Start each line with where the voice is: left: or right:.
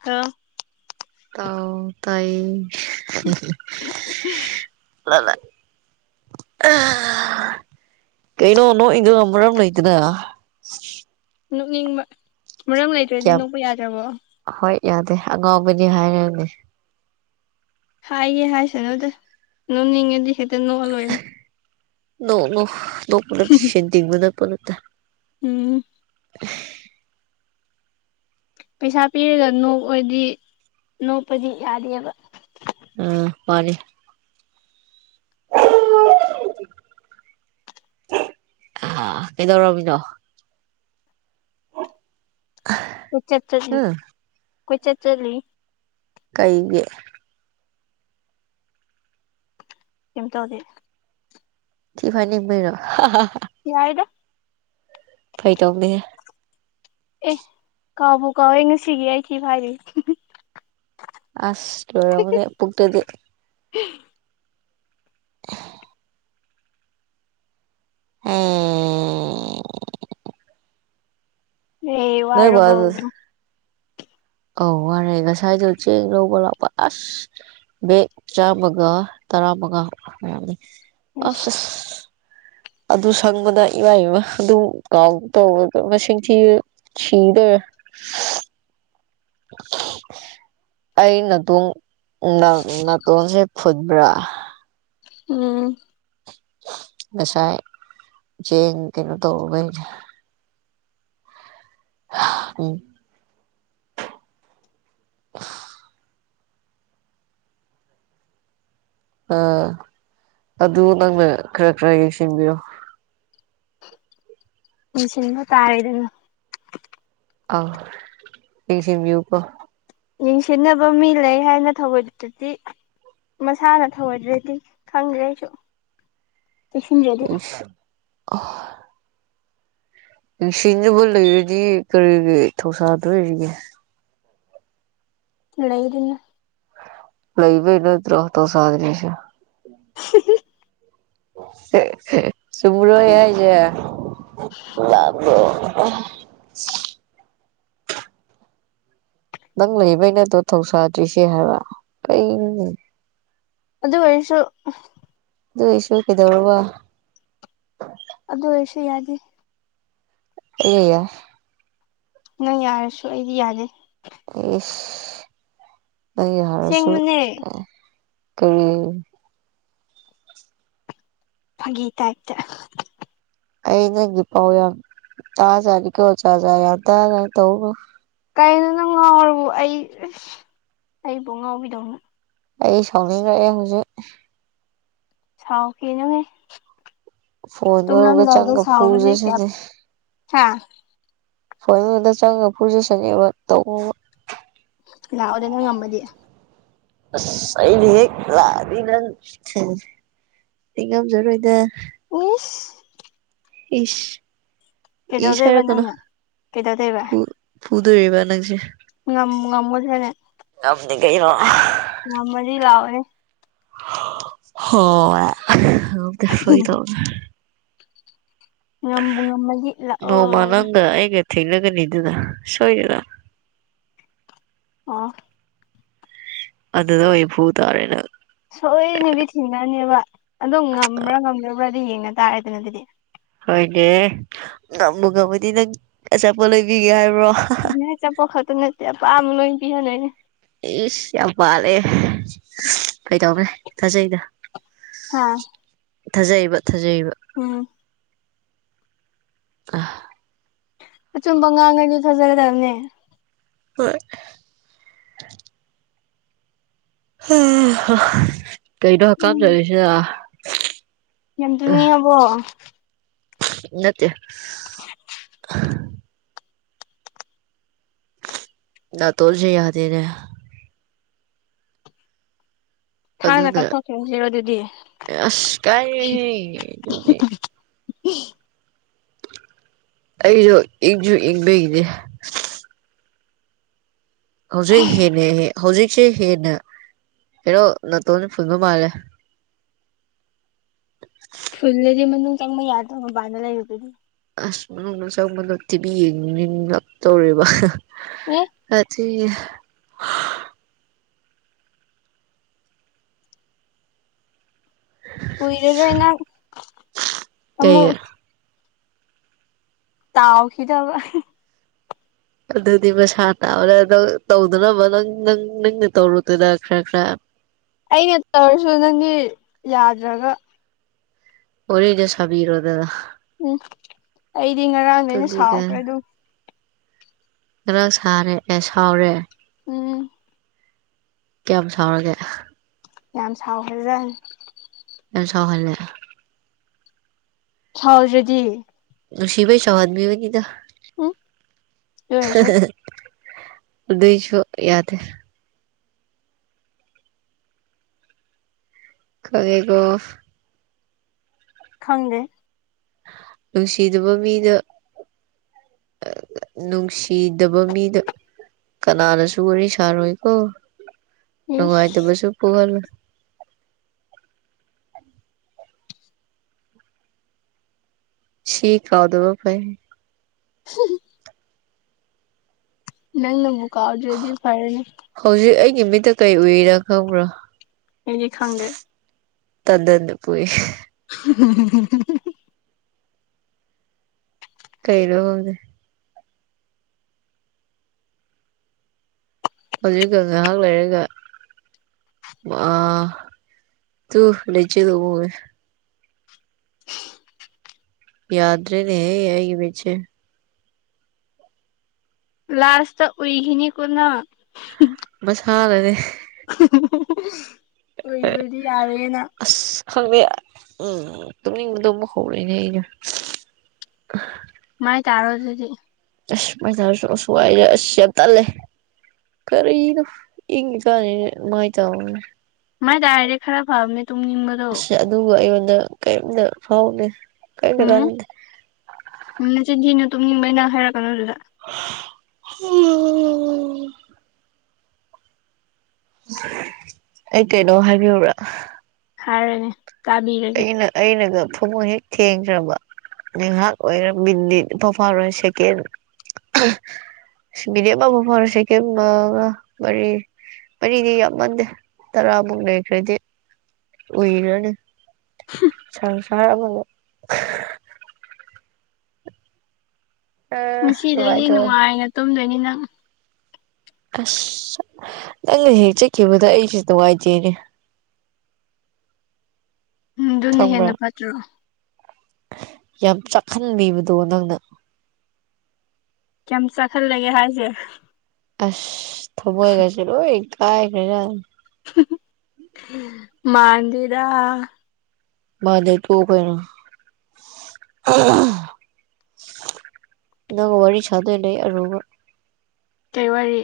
left: Hello
right: [unintelligible]
left: [inaudible]
right: ꯀꯩꯅꯣ ꯅꯣꯛ ꯏꯗꯣ ꯃꯔꯝ ꯂꯩꯇꯅ
left: ꯅꯣꯛꯅꯤꯡꯕ ꯃꯔꯝ ꯂꯩꯇ꯭ꯔꯗꯤ
right: ꯌꯥꯝ
left: ꯅꯣꯛꯄ ꯌꯥꯗ꯭ꯕꯔꫭ
right: ꯍꯣꯏ ꯌꯥꯗꯦ ꯑꯉꯥꯎꯕꯗꯤ ꯍꯥꯏꯔꯅꯤ
left: ꯍꯥꯏꯒꯦ ꯍꯥꯏꯁꯅꯨꯗ ꯅꯣꯝꯅꯤꯡꯉꯗꯤ
right: ꯅꯣꯛꯎꯨ ꯅꫭꯛꯎꯨ ꯅꫭꯛꯄꯗ ꯁ‌ꯦꯜ ꯇꯤꯡꯒꯗꯕ ꯄꫭꯠ ꯅꯠꯇ‌ꯦ
left: ꯎꯝ
right: ꯑ [unintelligible]
left: ꯄꯩꯁꯥ ꯄꯤꯔꯒ ꯅꯣꯛꯑꯗꯤ ꯅꯣꯛꯄꯗꯤ ꯌꯥꯗꯦꯕ
right: ꯎꯝ [unintelligible] ꯑꯥ ꯀꯩꯗꯧꯔꯝꯃꯤꯅꯣ
left: ꯀꫭꯏꯆꯠ ꯆꯠꯂꯤ
right: ꯍꯨꯝ
left: ꯀꫭꯏꯆꯠ ꯆꯠꯂꯤ
right: ꯀꯩꯒꯤ
left: ꯀꯝ ꯇꯧꯗ‌ꯦ
right: ꯊꯤꯐꯥꯏꯅꯤꯡꯕꯩꯔꫭ
left: ꯌꯥꯏꯗ
right: ꯐꯒꯤꯇꯧꯅꯤꯍ‌ꯦ
left: ꯑꯦ ꯀꯥꯎꯕ ꯀꯥꯎꯋꯤ ꯉꯁꯤꯒꯤ ꯑꯩ ꯊꯤ ꯐꯥꯏꯗꯔꯤ
right: ꯑꯁ ꯂꫭꯏꯔꯝꯃꯅꯤ ꯄꯨꯛꯇꯨꯗꯤ
left: ꯎꯝ [unintelligible]
right: ꯎꯝ [unintelligible]
left: ꯍ‌ꯦ
right: ꯅꯣꯏ ꯕꯥꯗꯣ
left: ꯋꯔꯕꫭ
right: ꯑꯧ ꯋꯔꯦ ꯉꯁꯥꯏꯗꯨ ꯆꯦꯡ ꯂꯧꯕ ꯂꯥꯛꯄ ꯑꯁ ꯕ‌ꯦꯛ ꯆꯥꯝꯃꯒ ꯇꯔꯥ ꯃꯪꯉꯥ
left: ꯏꯁ
right: ꯑꯁ ꯑꯗꯨ ꯁꯪꯕꯗ ꯏꯃ ꯏꯃ ꯑꯗꯨ ꯀꯥꯎꯕ ꯇꯧꯕꯗ ꯃꯁꯤꯡ ꯊꯤ [unintelligible] ꯁꯤꯤꯗ [unintelligible] ꯑꯩ ꯅꯥꯇꯣꯡ ꯅꯥꯇꯣꯟꯁꯦ ꯐꯨꯜꯕ꯭ꯔꯥ
left: ꯎꯝ
right: ꯉꯁꯥꯏ ꯆꯦꯡ ꯀꯩꯅꫭ ꯇꯧꯔꯨꯕꯩꯅ‌ꯦ ꯎꯝ ꯑꯥ ꯑꯗꯨ ꯅꯪꯅ ꯈꯔ ꯈꯔ ꯌꯦꯡꯁꯤꯟꯕꯤꯌꯣ
left: ꯃ‌ꯦꯟꯁꯤꯟꯕ ꯇꯥꯔ‌ꯦꯗꯅ
right: ꯑꯧ ꯌ‌ꯦꯡꯁꯤꯟꯕꯤꯌꯨꯀꫭ
left: ꯌꯦꯡꯁꯤꯟꯅꯕ ꯃꯤ ꯂꯩ ꯍꯥꯏꯅ ꯊꯑꯣꯏꯗꯔꯗꯤ ꯃꯁꯥꯅ ꯊꯧꯑꯣꯗ꯭ꯔꯗꯤ ꯈꯪꯗꯔꯦ ꯑꯩꯁꯨ ꯆꯦꯛꯁꯤꯟꯗ꯭ꯔꯗꯤ
right: [unintelligible] ꯌ‌ꯦꯡꯁꯤꯟꯗꯨꯕ ꯂꯩꯔꯗꯤ ꯀꯔꯤꯒꯤ ꯊꯧꯁꯥꯗꯣꯔꯤꯒꯦ
left: ꯂꯩꯔꯤꯅ
right: ꯂꯩꯕꯩ ꯅꯠꯇꯔꯣ ꯊꯧꯁꯗꯔ꯭ꯤꯁꯦ
left: ꯍꯤ ꯍꯤ
right: ꯆꯨꯝꯕꯔꯣ ꯑꯩꯅ ꯍꯥꯏꯁꯦ [unintelligible] ꯅꯪ ꯂꯩꯕꯩꯅꯠꯇꯔꯣ ꯊꯧꯁꯥꯗ꯭ꯔꯤꯁꯦ ꯍꯥꯏꯕ ꯀꯩ
left: ꯑꯗꯨ ꯑꯣꯏꯔꯁꯨ
right: ꯑꯗꯨꯏ ꯑꫭꯏꯁꯨ ꯀꯩꯗꯧꯔꯕ
left: ꯑꯗꯨ ꯑꫭꯔꯁꯨ ꯌꯥꯗ‌ꯦ
right: ꯑꯦ ꯌꯥ [unintelligible]
left: ꯅꯪ ꯌꯥꯔꯁꯨ ꯑꯩꯗꯤ ꯌꯥꯗꯦ
right: ꯏꯁ ꯅꯪ ꯌꯥꯔꯁꯨ
left: ꯑꯁꯦꯡꯕꯅꯦ
right: ꯀꯔꯤ
left: ꯐꯒꯤ ꯇꯥꯏꯞꯇꯥ
right: ꯑꯩ ꯅꯪꯒꯤ ꯄꯥꯎ ꯌꯥꯝ ꯇꯥꯖꯥꯅꯤ ꯀꯣ ꯖꯥꯠ ꯖꯥꯠ ꯌꯥꯝ ꯇꯥꯖꯅꯤ ꯇꯧꯕ
left: ꯀꯩꯅꯣ ꯅꯪ ꯉꯥꯎꯔꯕꯣ ꯑꯩ ꯑꯩꯕꯨ ꯉꯥꯎꯕꯤꯗꯧꯅ
right: ꯑꯩ ꯁꯥꯎꯅꯤꯡꯉꯛꯑꯦ ꯍꯧꯖꯤꯛ
left: ꯁꯥꯎꯈꯤꯅꯨꯍꯦ
right: ꯐꯣꯟ ꯃꯅꯨꯡꯗ
left: ꯇꯨꯝꯂꯝꯗꯥꯏꯗ
right: ꯆꯪꯉ
left: ꯁꯥꯎꯕꯥꯁꯤ ꯀꯌꯥ
right: ꯐꯨꯖꯁꯅꯤ
left: ꯍꯥꯥ
right: [unintelligible]
left: ꯂꯥꯛꯑꯣꯗ ꯅ ꯉꯝꯃꯗꯤ
right: ꯑꯁ ꯑꯩꯗꯤ ꯍꯦꯛ ꯂꯥꯛꯑꯗꯤ ꯅꯪ ꯑꯩ ꯉꯝꯖꯔꯣꯏꯗ
left: ꯏꯁ
right: ꯏꯁ ꯏꯁ
left: ꯀꯩꯗꯧꯗꯣꯏꯕ
right: ꯍꯥꯏꯔꯀꯅꯣ
left: ꯅꯪꯅ ꯀꯩꯗꯧꯗꯣꯏꯕ
right: ꯐꯨꯗꯧꯔꯤꯕꯥ ꯅꯡꯁꯦ
left: ꯉꯝꯕꯨ ꯉꯝꯒꯗꯔꯥꯅꯦ
right: ꯉꯝꯅꯤꯀꯩꯅꯣ
left: ꯉꯝꯃꯗꯤ ꯂꯛꯑꯣꯅꯦ
right: [unintelligible]
left: ꯉꯝꯕꯨ ꯉꯝꯃꯗꯤ
right: ꯅꯣꯡꯃ
left: ꯂꯥꯛꯑꯣ
right: ꯅꯪꯒ ꯑꯩꯒ ꯊꯦꯡꯅꯒꯅꯤꯗꯅ ꯁꯣꯏꯗꯅ
left: ꯑꯣ
right: ꯑꯗꯨꯗ ꯑꯣꯏꯅꯥ ꯐꯨ ꯇꯥꯔꯦ ꯅꯡ
left: ꯁꯣꯏꯗꯅꯗꯤ ꯊꯦꯡꯅꯅꯦꯕ ꯑꯗꯨꯝ ꯉꯝꯕ꯭ꯔꯥ ꯉꯝꯗꯕ꯭ꯔꯥꯗꯤ ꯌꯦꯡꯅ ꯇꯥꯔꯦꯗꯅ ꯑꯗꯨꯗꯤ
right: ꯍꯣꯏꯅꯦ ꯉꯝꯕꯨ ꯉꯝꯃꯗꯤ ꯅꯪ ꯑꯆꯥꯄꯣꯠ ꯂꯣꯏꯕꯤꯒꯦ ꯍꯥꯏꯕ꯭ꯔꯣ
left: ꯅ ꯆꯄꯣꯠ ꯈꯛꯇꯥꯅꯠꯇꯦ ꯑꯄꯥꯝꯕꯥ ꯂꯣꯏ ꯄꯤꯍꯟꯗꯨꯏꯅꯤ
right: ꯏꯁꯁ ꯌꯥꯝ ꯄꯥꯜꯂꯦ ꯀꯩꯗꯧꯈ꯭ꯔꯦ ꯊꯥꯖꯩꯗ
left: ꯍꯥꯥ
right: ꯊꯥꯖꯩꯕ ꯊꯥꯖꯩꯕ
left: ꯎꯝ
right: ꯑꯍꯥ
left: ꯑꯆꯨꯝꯕ ꯉꯥꯡꯉꯥꯗꯤ ꯊꯖꯒꯗꯅꯕꯅꯤ
right: ꯍꯣꯏ ꯍꯥ ꯀꯩꯅꯣ ꯍꯥꯀꯝ
left: ꯎꯝ
right: ꯆꯟꯂꯤꯁꯤꯅꯥ
left: ꯌꯥꯝ ꯇꯨꯝꯅꯤꯉꯥꯕꯣ
right: ꯅꯠꯇꯦ
left: [unintelligible]
right: ꯅꯥꯇꯣꯟꯁꯦ ꯌꯗꯦꯅꯦ
left: ꯊꯥꯡꯅ
right: ꯑꯗꯨꯅ
left: ꯀꯛꯊꯣꯛꯈ꯭ꯔꯁꯤꯔꯣ ꯑꯗꯨꯗꯤ
right: ꯑꯁ ꯀꯥꯏꯔꯦꯍꯦ ꯑꯗꯨꯗꯤ
left: [unintelligible]
right: ꯑꯩꯁꯨꯣ ꯏꯪꯁꯨ ꯏꯪꯕꯒꯤꯅꯦ ꯍꯧꯖꯤꯛ ꯍꯦꯟꯅ ꯍꯧꯖꯤꯛꯁꯦ ꯍꯦꯟꯅ ꯍꯩꯅꯣ ꯅꯇꯣꯟ ꯐꯨꯟꯕ ꯃꯥꯜꯂꯦ
left: ꯐꯨꯜꯂꯗꯤ ꯃꯅꯨꯡ ꯆꯪꯕ ꯌꯥꯗ꯭ꯔꯕ ꯃꯕꯥꯅ ꯂꯩꯔꯨꯕꯗꯤ
right: ꯑꯁ ꯃꯅꯨꯡ ꯆꯪꯕꯗ ꯇꯤꯚꯤ ꯌꯦꯡꯅꯤꯡ ꯂꯞ ꯇꯧꯔꯦꯕ
left: ꯑꯣ
right: ꯀꯆ
left: ꯀꯨꯏꯔꯔꯣꯏ ꯅꯪ ꯑꯃꯨꯛ
right: ꯀꯩ
left: ꯇꯥꯎꯈꯤꯗꯕ
right: ꯑꯗꯨꯗꯤ ꯃꯁꯥ ꯇꯥꯕꯗ ꯇꯧꯗꯅꯕ ꯅꯪ ꯅꯪ ꯅꯪꯅ ꯇꯧꯔꯨꯗꯗ ꯈꯔ ꯈꯔ
left: ꯑꯩꯅ ꯇꯧꯔꯁꯨ ꯅꯪꯗꯤ ꯌꯥꯗ꯭ꯔꯒ
right: [unintelligible] ꯁꯕꯤꯔꯣꯗꯅ
left: ꯎꯝ ꯑꯩꯗꯤ ꯉꯔꯡꯗꯩꯅ ꯁꯥꯎꯈ꯭ꯔꯦ ꯑꯗꯨꯝ
right: ꯈꯔ ꯁꯥꯔꯦ ꯑꯦ ꯁꯥꯎꯔꯦ
left: ꯎꯝ
right: ꯀꯌꯥꯝ ꯁꯥꯎꯔꯒꯦ
left: ꯌꯥꯝ ꯁꯥꯎꯈꯦꯖꯩ
right: ꯌꯥꯝ ꯁꯍꯜꯂꯦ
left: ꯁꯥꯎ꯭ꯔꯗꯤ
right: ꯉꯁꯤꯕꯩ ꯆ ꯑꯗꯃꯤꯕꯨꯅꯤꯗ
left: ꯎꯝ ꯑꯗꯨ ꯑꯣꯏꯔꯁꯨ
right: ꯑꯗꯨ ꯑꯗꯨꯁꯨ ꯌꯥꯗ ꯀꯔꯦꯒꯣ
left: ꯈꯪꯗꯦ
right: ꯅꯨꯡꯁꯤꯕ ꯃꯤꯗ ꯅꯨꯡꯁꯤꯗꯕ ꯃꯤꯗ ꯀꯅꯥꯅꯁꯨ ꯋꯥꯔꯤ ꯁꯥꯔꯣꯏꯀꯣ
left: ꯏꯁ
right: ꯅꯨꯡꯉꯥꯏꯇꯕꯁꯨ ꯄꯨꯍꯜꯂꯣꯏ ꯁꯤ ꯀꯥꯎꯗꯕꯣ ꯐꯥꯏ
left: ꯅꯪ ꯅꯪ ꯕꯨꯀꯥꯎꯖꯦ ꯑꯗꯨ ꯐꯔꯦꯅꯦ
right: ꯍꯧꯖꯤꯛ ꯑꯩꯒꯤ ꯃꯤꯠꯇ ꯀꯔꯤ ꯎꯏꯔꯥ ꯈꯪꯕ꯭ꯔꯣ
left: ꯑꯦ ꯈꯪꯗꯦ
right: ꯇꯟꯅ ꯇꯟꯅꯄꯣꯏ
left: [inaudible]
right: ꯀꯩꯩꯅ ꯍꯦ ꯍꯧꯖꯤꯛꯒ ꯉꯥꯏꯍꯥꯛ ꯂꯩꯔꯒ ꯋꯥ ꯇꯨ ꯂꯤꯆꯦꯗ ꯌꯥꯗ꯭ꯔꯦꯅꯦ ꯍ ꯍꯥꯏꯒꯤ ꯃ
left: ꯂꯥꯁꯇ ꯎꯏꯈꯤꯅꯤ ꯀꯅ
right: ꯃꯁꯥꯂꯅꯦ
left: ꯑꯣꯏꯕꯗꯤ ꯌꯥꯔꯦꯅ
right: ꯑꯁ ꯈꯪꯗꯦ ꯎꯝ ꯇꯨꯝꯅꯤꯡꯕꯗꯕ ꯍꯧꯔꯛꯏꯅꯦ ꯑꯩꯅ
left: ꯃꯥꯏ ꯇꯥꯔꯣ ꯑꯗꯨꯗꯤ
right: ꯑꯁ ꯃꯖꯥꯁꯨ ꯁꯋꯥꯏꯁ ꯌꯥ ꯇꯂꯦ ꯈꯔꯗ ꯏ ꯆꯦ ꯃꯥꯥꯏ ꯆ
left: ꯃꯥꯏ ꯇꯗꯥꯏꯔꯦ ꯈꯔ ꯐꯥꯕꯅꯦ ꯇꯨꯡꯕꯗ
right: ꯑꯁ ꯑꯗꯨꯒ ꯑꯩꯉꯣꯟꯗ ꯀꯔꯤꯝꯇ ꯐꯥꯎꯗꯦ ꯀꯔꯤꯝꯇ ꯀꯥꯟꯅꯗꯦ
left: ꯎꯝ ꯆꯤꯟꯊꯤꯅꯨ ꯇꯨꯝꯅꯤꯡꯕꯩꯅꯪ ꯍꯥꯏꯔꯛꯀꯅꯨꯗꯨꯗ
right: ꯎꯝ ꯑꯩ ꯀꯩꯅꯣ ꯍꯥꯏꯕꯤꯕ꯭ꯔꯥ
left: ꯍꯔꯅꯦ ꯀꯥꯕꯤꯔꯦ
right: ꯑꯩꯅ ꯑꯩꯅꯒ ꯊꯃꯣꯏ ꯍꯦꯛ ꯊꯦꯡꯈ꯭ꯔꯕ ꯉꯍꯥꯛ ꯑꯣꯏꯔꯕꯤꯗꯤꯠ ꯄꯐꯥꯔꯣꯏ ꯁꯦꯀꯦꯟ ꯃꯤꯗꯤꯝꯃ ꯐꯔꯁꯦ ꯀ ꯃꯔꯤ ꯃꯔꯤꯗꯤ ꯌꯥꯝꯃꯟꯗꯦ ꯇꯔꯥꯃꯨꯛ ꯂꯩꯈ꯭ꯔꯗꯤ ꯑꯣꯏꯏꯔꯅꯤ ꯁ ꯁꯔ ꯑ
left: ꯉꯁꯤꯗꯒꯤꯩꯗꯤ
right: ꯅꯨꯡꯉꯥꯏꯇꯕ
left: ꯅꯨꯡꯉꯥꯏꯅ ꯇꯨꯝꯗꯣꯏꯅꯤ ꯅꯪ
right: ꯑꯁ ꯅꯪꯅ ꯍꯦꯛ ꯆꯠꯈꯤꯕꯗ ꯑꯩꯁꯨꯇꯋꯥꯏꯗꯦꯅꯦ
left: ꯎ ꯑꯗꯨꯅ
right: ꯈꯪꯕ꯭ꯔꯥ
left: ꯍꯦꯟꯅ ꯐꯠꯇ꯭ꯔꯣ
right: ꯌꯥꯝ ꯆꯥꯛꯍꯟꯕꯤꯕꯗꯣ ꯅꯪꯅ
left: ꯀꯩ ꯆꯥꯛꯈꯜꯂꯒꯦ ꯍꯥꯏꯁꯦ
right: ꯑꯁ ꯊꯃꯣꯏꯒꯁꯨꯦ ꯂꯣꯏ ꯀꯥꯏꯈ꯭ꯔꯦꯖ
left: ꯃꯥꯡꯖꯤꯗꯥ
right: ꯃꯥꯗ ꯇꯨ ꯀꯩꯅ ꯅꯪ ꯋꯥꯔꯤ ꯁꯥꯗꯣꯏ ꯂꯩ ꯑꯔꯨꯕ
left: ꯀꯩꯋꯥꯔꯤ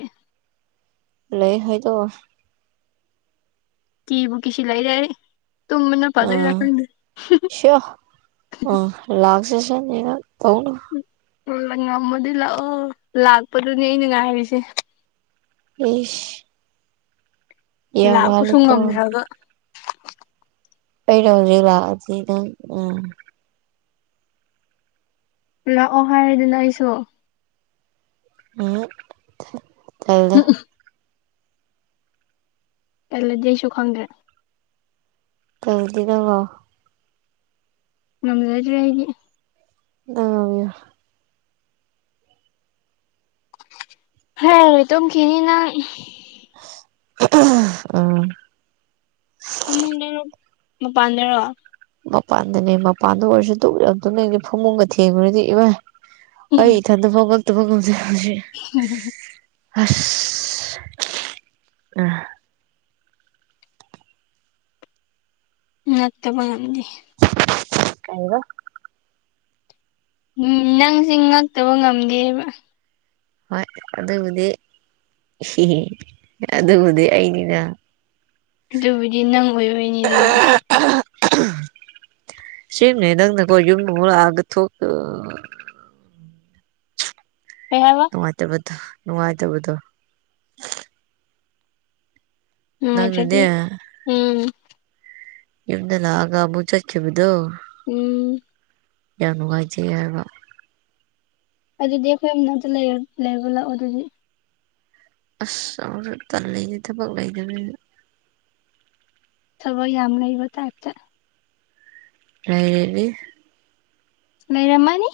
right: ꯂꯩ ꯍꯣꯏꯗꯣ
left: ꯀꯤꯕꯨ ꯀꯤꯁꯤ ꯂꯩꯔꯦ ꯇꯨꯝꯕꯅ ꯐꯗꯣꯏꯔꯥ ꯈꯪꯗꯦ
right: ꯁꯦ ꯑꯣ ꯂꯥꯛ ꯁꯦꯁꯟ ꯌꯦ ꯇꯧꯅ
left: ꯉꯝꯃꯗꯤ ꯂꯥꯛꯑꯣ ꯂꯥꯛꯄꯗꯨꯅꯦ ꯑꯩꯅ ꯉꯥꯏꯔꯤꯁꯦ
right: ꯎ
left: ꯂꯥꯛ ꯀ ꯁꯨꯡ
right: ꯋꯥꯠꯂꯤꯀꯣ
left: ꯉꯝꯗ꯭ꯔꯣꯒꯣ
right: ꯑꯩꯩ ꯍꯧꯖꯤ ꯂꯥꯛꯖꯤ ꯎ
left: ꯂꯥꯛꯑꯣ ꯍꯥꯏꯔꯦꯗꯅ ꯑꯩꯁꯨ
right: ꯎꯝ ꯇꯦ
left: ꯀꯜꯂꯗꯤꯁꯨ ꯈꯪꯗ꯭ꯔꯦ
right: ꯀꯩꯗꯤꯗꯉꯣ
left: ꯅꯝꯖꯗ꯭ꯔꯦ ꯍꯒꯤ
right: ꯑ
left: ꯍꯦ ꯍꯇꯝ ꯀꯅꯤꯅ
right: ꯎꯝ
left: ꯐꯃꯨꯡꯗꯨ ꯃꯄꯥꯟꯗꯔꯣ
right: ꯃꯄꯥꯟꯗꯅꯦ ꯃꯄꯥꯟꯗ ꯑꯣꯏꯔꯁꯨ ꯇ ꯇꯅꯗꯤ ꯐꯃꯨꯡꯒ ꯊꯦꯡꯈꯨꯔꯗꯤ ꯏꯚꯥꯏ ꯑ ꯏꯊꯟꯗ ꯐꯒꯜꯊ ꯐꯒꯁꯤꯦ
left: ꯎꯝ
right: ꯑꯁ ꯑ
left: ꯉꯠꯇꯕ ꯉꯝꯗꯦ
right: ꯀꯕ꯫
left: ꯅꯪꯁ ꯉꯛꯇꯕ ꯉꯝꯗꯦꯕ
right: ꯍ ꯑꯗꯨꯗꯕꯨꯗꯤ ꯑꯗꯨꯕꯨꯗꯤ ꯑꯩꯅꯤꯗ
left: ꯑꯗꯨꯕꯨꯗꯤ ꯅꯪ ꯑꯣꯏꯔꯣꯏꯅꯤꯗꯅ
right: ꯁꯤꯅꯦ ꯅꯪ ꯅ ꯀ ꯌ ꯃꯒ ꯊꯣꯛ
left: ꯀꯕ
right: ꯅꯨꯡꯉꯥꯏꯇꯕꯗꯣ ꯅꯨꯡꯉꯥꯏꯇꯕꯗꯣ
left: ꯎꯝ
right: ꯅꯪꯅꯅꯦ
left: ꯑꯗꯨ꯭ꯔꯗꯤ ꯎꯝ
right: ꯏꯕꯗꯂ ꯑꯒ ꯃꯕꯨꯆ ꯆꯦꯕꯗꯨꯣ
left: ꯎꯝ
right: ꯌꯥꯝ ꯅꯨꯡꯉꯥꯏꯖꯩ ꯍꯥꯏꯕ
left: ꯑꯗꯨꯗꯤ ꯑꯩꯈꯣꯏ ꯑꯝ ꯑꯝ ꯂꯩꯕ ꯂꯥꯛꯑꯣ ꯑꯗꯨꯗꯤ
right: ꯑꯁ ꯑꯁꯨ ꯇꯟ ꯂꯩꯅꯦ ꯊꯕꯛ ꯂꯩꯗꯅꯤꯅ
left: ꯁꯕꯣꯏ ꯌꯥꯝꯅꯕ ꯇ
right: [unintelligible]
left: ꯅꯩꯔꯝꯃꯅꯤ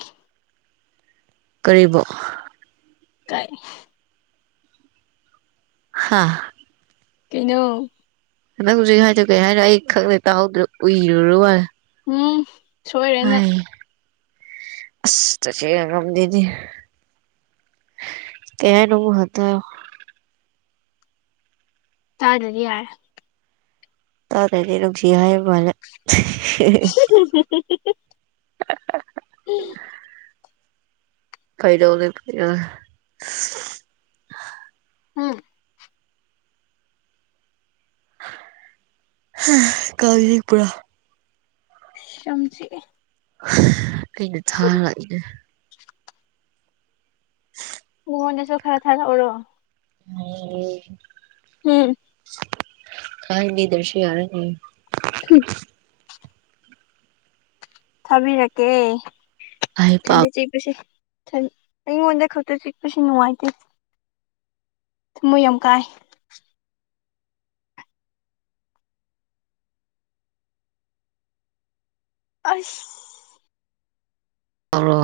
right: ꯀꯔꯤꯕ
left: [inaudible]
right: ꯍꯥꯥ
left: ꯀꯩꯅꯣ
right: ꯅꯪ ꯍꯧꯖꯤꯛ ꯍꯥꯏꯗ ꯀꯩ ꯍꯥꯏꯅꯣ ꯑꯩ ꯈꯪꯗ꯭ꯔꯦ ꯇꯥꯍꯧꯗ꯭ꯔꯦ ꯎꯏꯔꯨꯔ ꯃꯥꯜꯂꯦ
left: ꯎꯝ ꯁꯣꯏꯔꯦ ꯅꯪ
right: ꯍꯥꯏ ꯑꯁ ꯇꯁꯦꯝꯗꯗꯤ ꯀꯌꯥꯅ ꯇ꯫
left: ꯇꯥꯖꯗꯤ ꯌꯥꯔ
right: ꯇꯥꯔ꯭ꯔꯗꯤ ꯅꯨꯡꯁꯤ ꯍꯥꯏ ꯃꯥꯜꯂ
left: ꯎꯝ ꯍꯝꯦ [unintelligible]
right: [unintelligible]
left: ꯍꯝ
right: ꯍꯦ ꯀꯔꯤꯄꯨꯔꯥ
left: ꯌꯥꯝ ꯆꯤꯛꯑꯦ
right: ꯑꯩꯅ ꯊꯥꯔꯛꯏꯅꯦ [unintelligible]
left: ꯐꯣꯟꯗꯁꯨ ꯈꯔ ꯊꯥꯔꯛꯎꯔꯣ꯫
right: [unintelligible]
left: ꯎꯝ
right: [unintelligible] ꯌꯥꯔꯦꯅꯦ꯫
left: ꯎꯝ ꯊꯥꯕꯤꯔꯛꯀꯦ
right: ꯑꯩ ꯄꯥꯎ
left: ꯈꯟꯗꯦ ꯆꯦꯕꯁꯤ ꯍꯟ ꯑꯩꯉꯣꯟꯗ ꯈꯛꯇ ꯆꯤꯛꯄꯁꯤ ꯅꯨꯡꯉꯥꯏꯇꯦ꯫ ꯊꯃꯣꯏ ꯌꯥꯝ ꯀꯥꯏ꯫ ꯑꯁ
right: ꯇꯔꯣ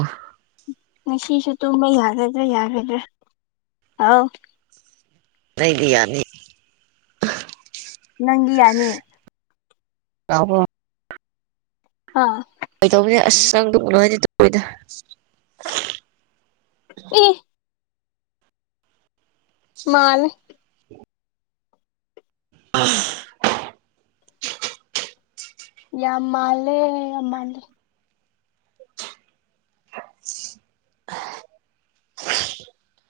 left: ꯉꯁꯤꯁꯨ ꯇꯨꯝꯕ ꯌꯥꯒꯗ꯭ꯔꯥ ꯌꯥꯒꯗ꯭ꯔꯥ ꯑꯥꯎ
right: ꯑꯩꯗꯤ ꯌꯥꯅꯤ
left: ꯅꯪꯗꯤ ꯌꯥꯅꯤ
right: [unintelligible]
left: ꯍꯥꯥ
right: ꯀꯩꯗꯧꯕꯅꯦ ꯑꯁ ꯅꯪ ꯇꯨꯝꯒꯅꯣ ꯍꯥꯏꯗꯤ ꯇꯨꯝꯔꯣꯏꯗ
left: ꯏ ꯃꯥꯂꯦ
right: ꯑ [unintelligible] [inaudible]
left: ꯌꯥꯝ ꯃꯥꯜꯂꯦ ꯌꯥꯝ ꯃꯥꯜꯂꯦ
right: [unintelligible]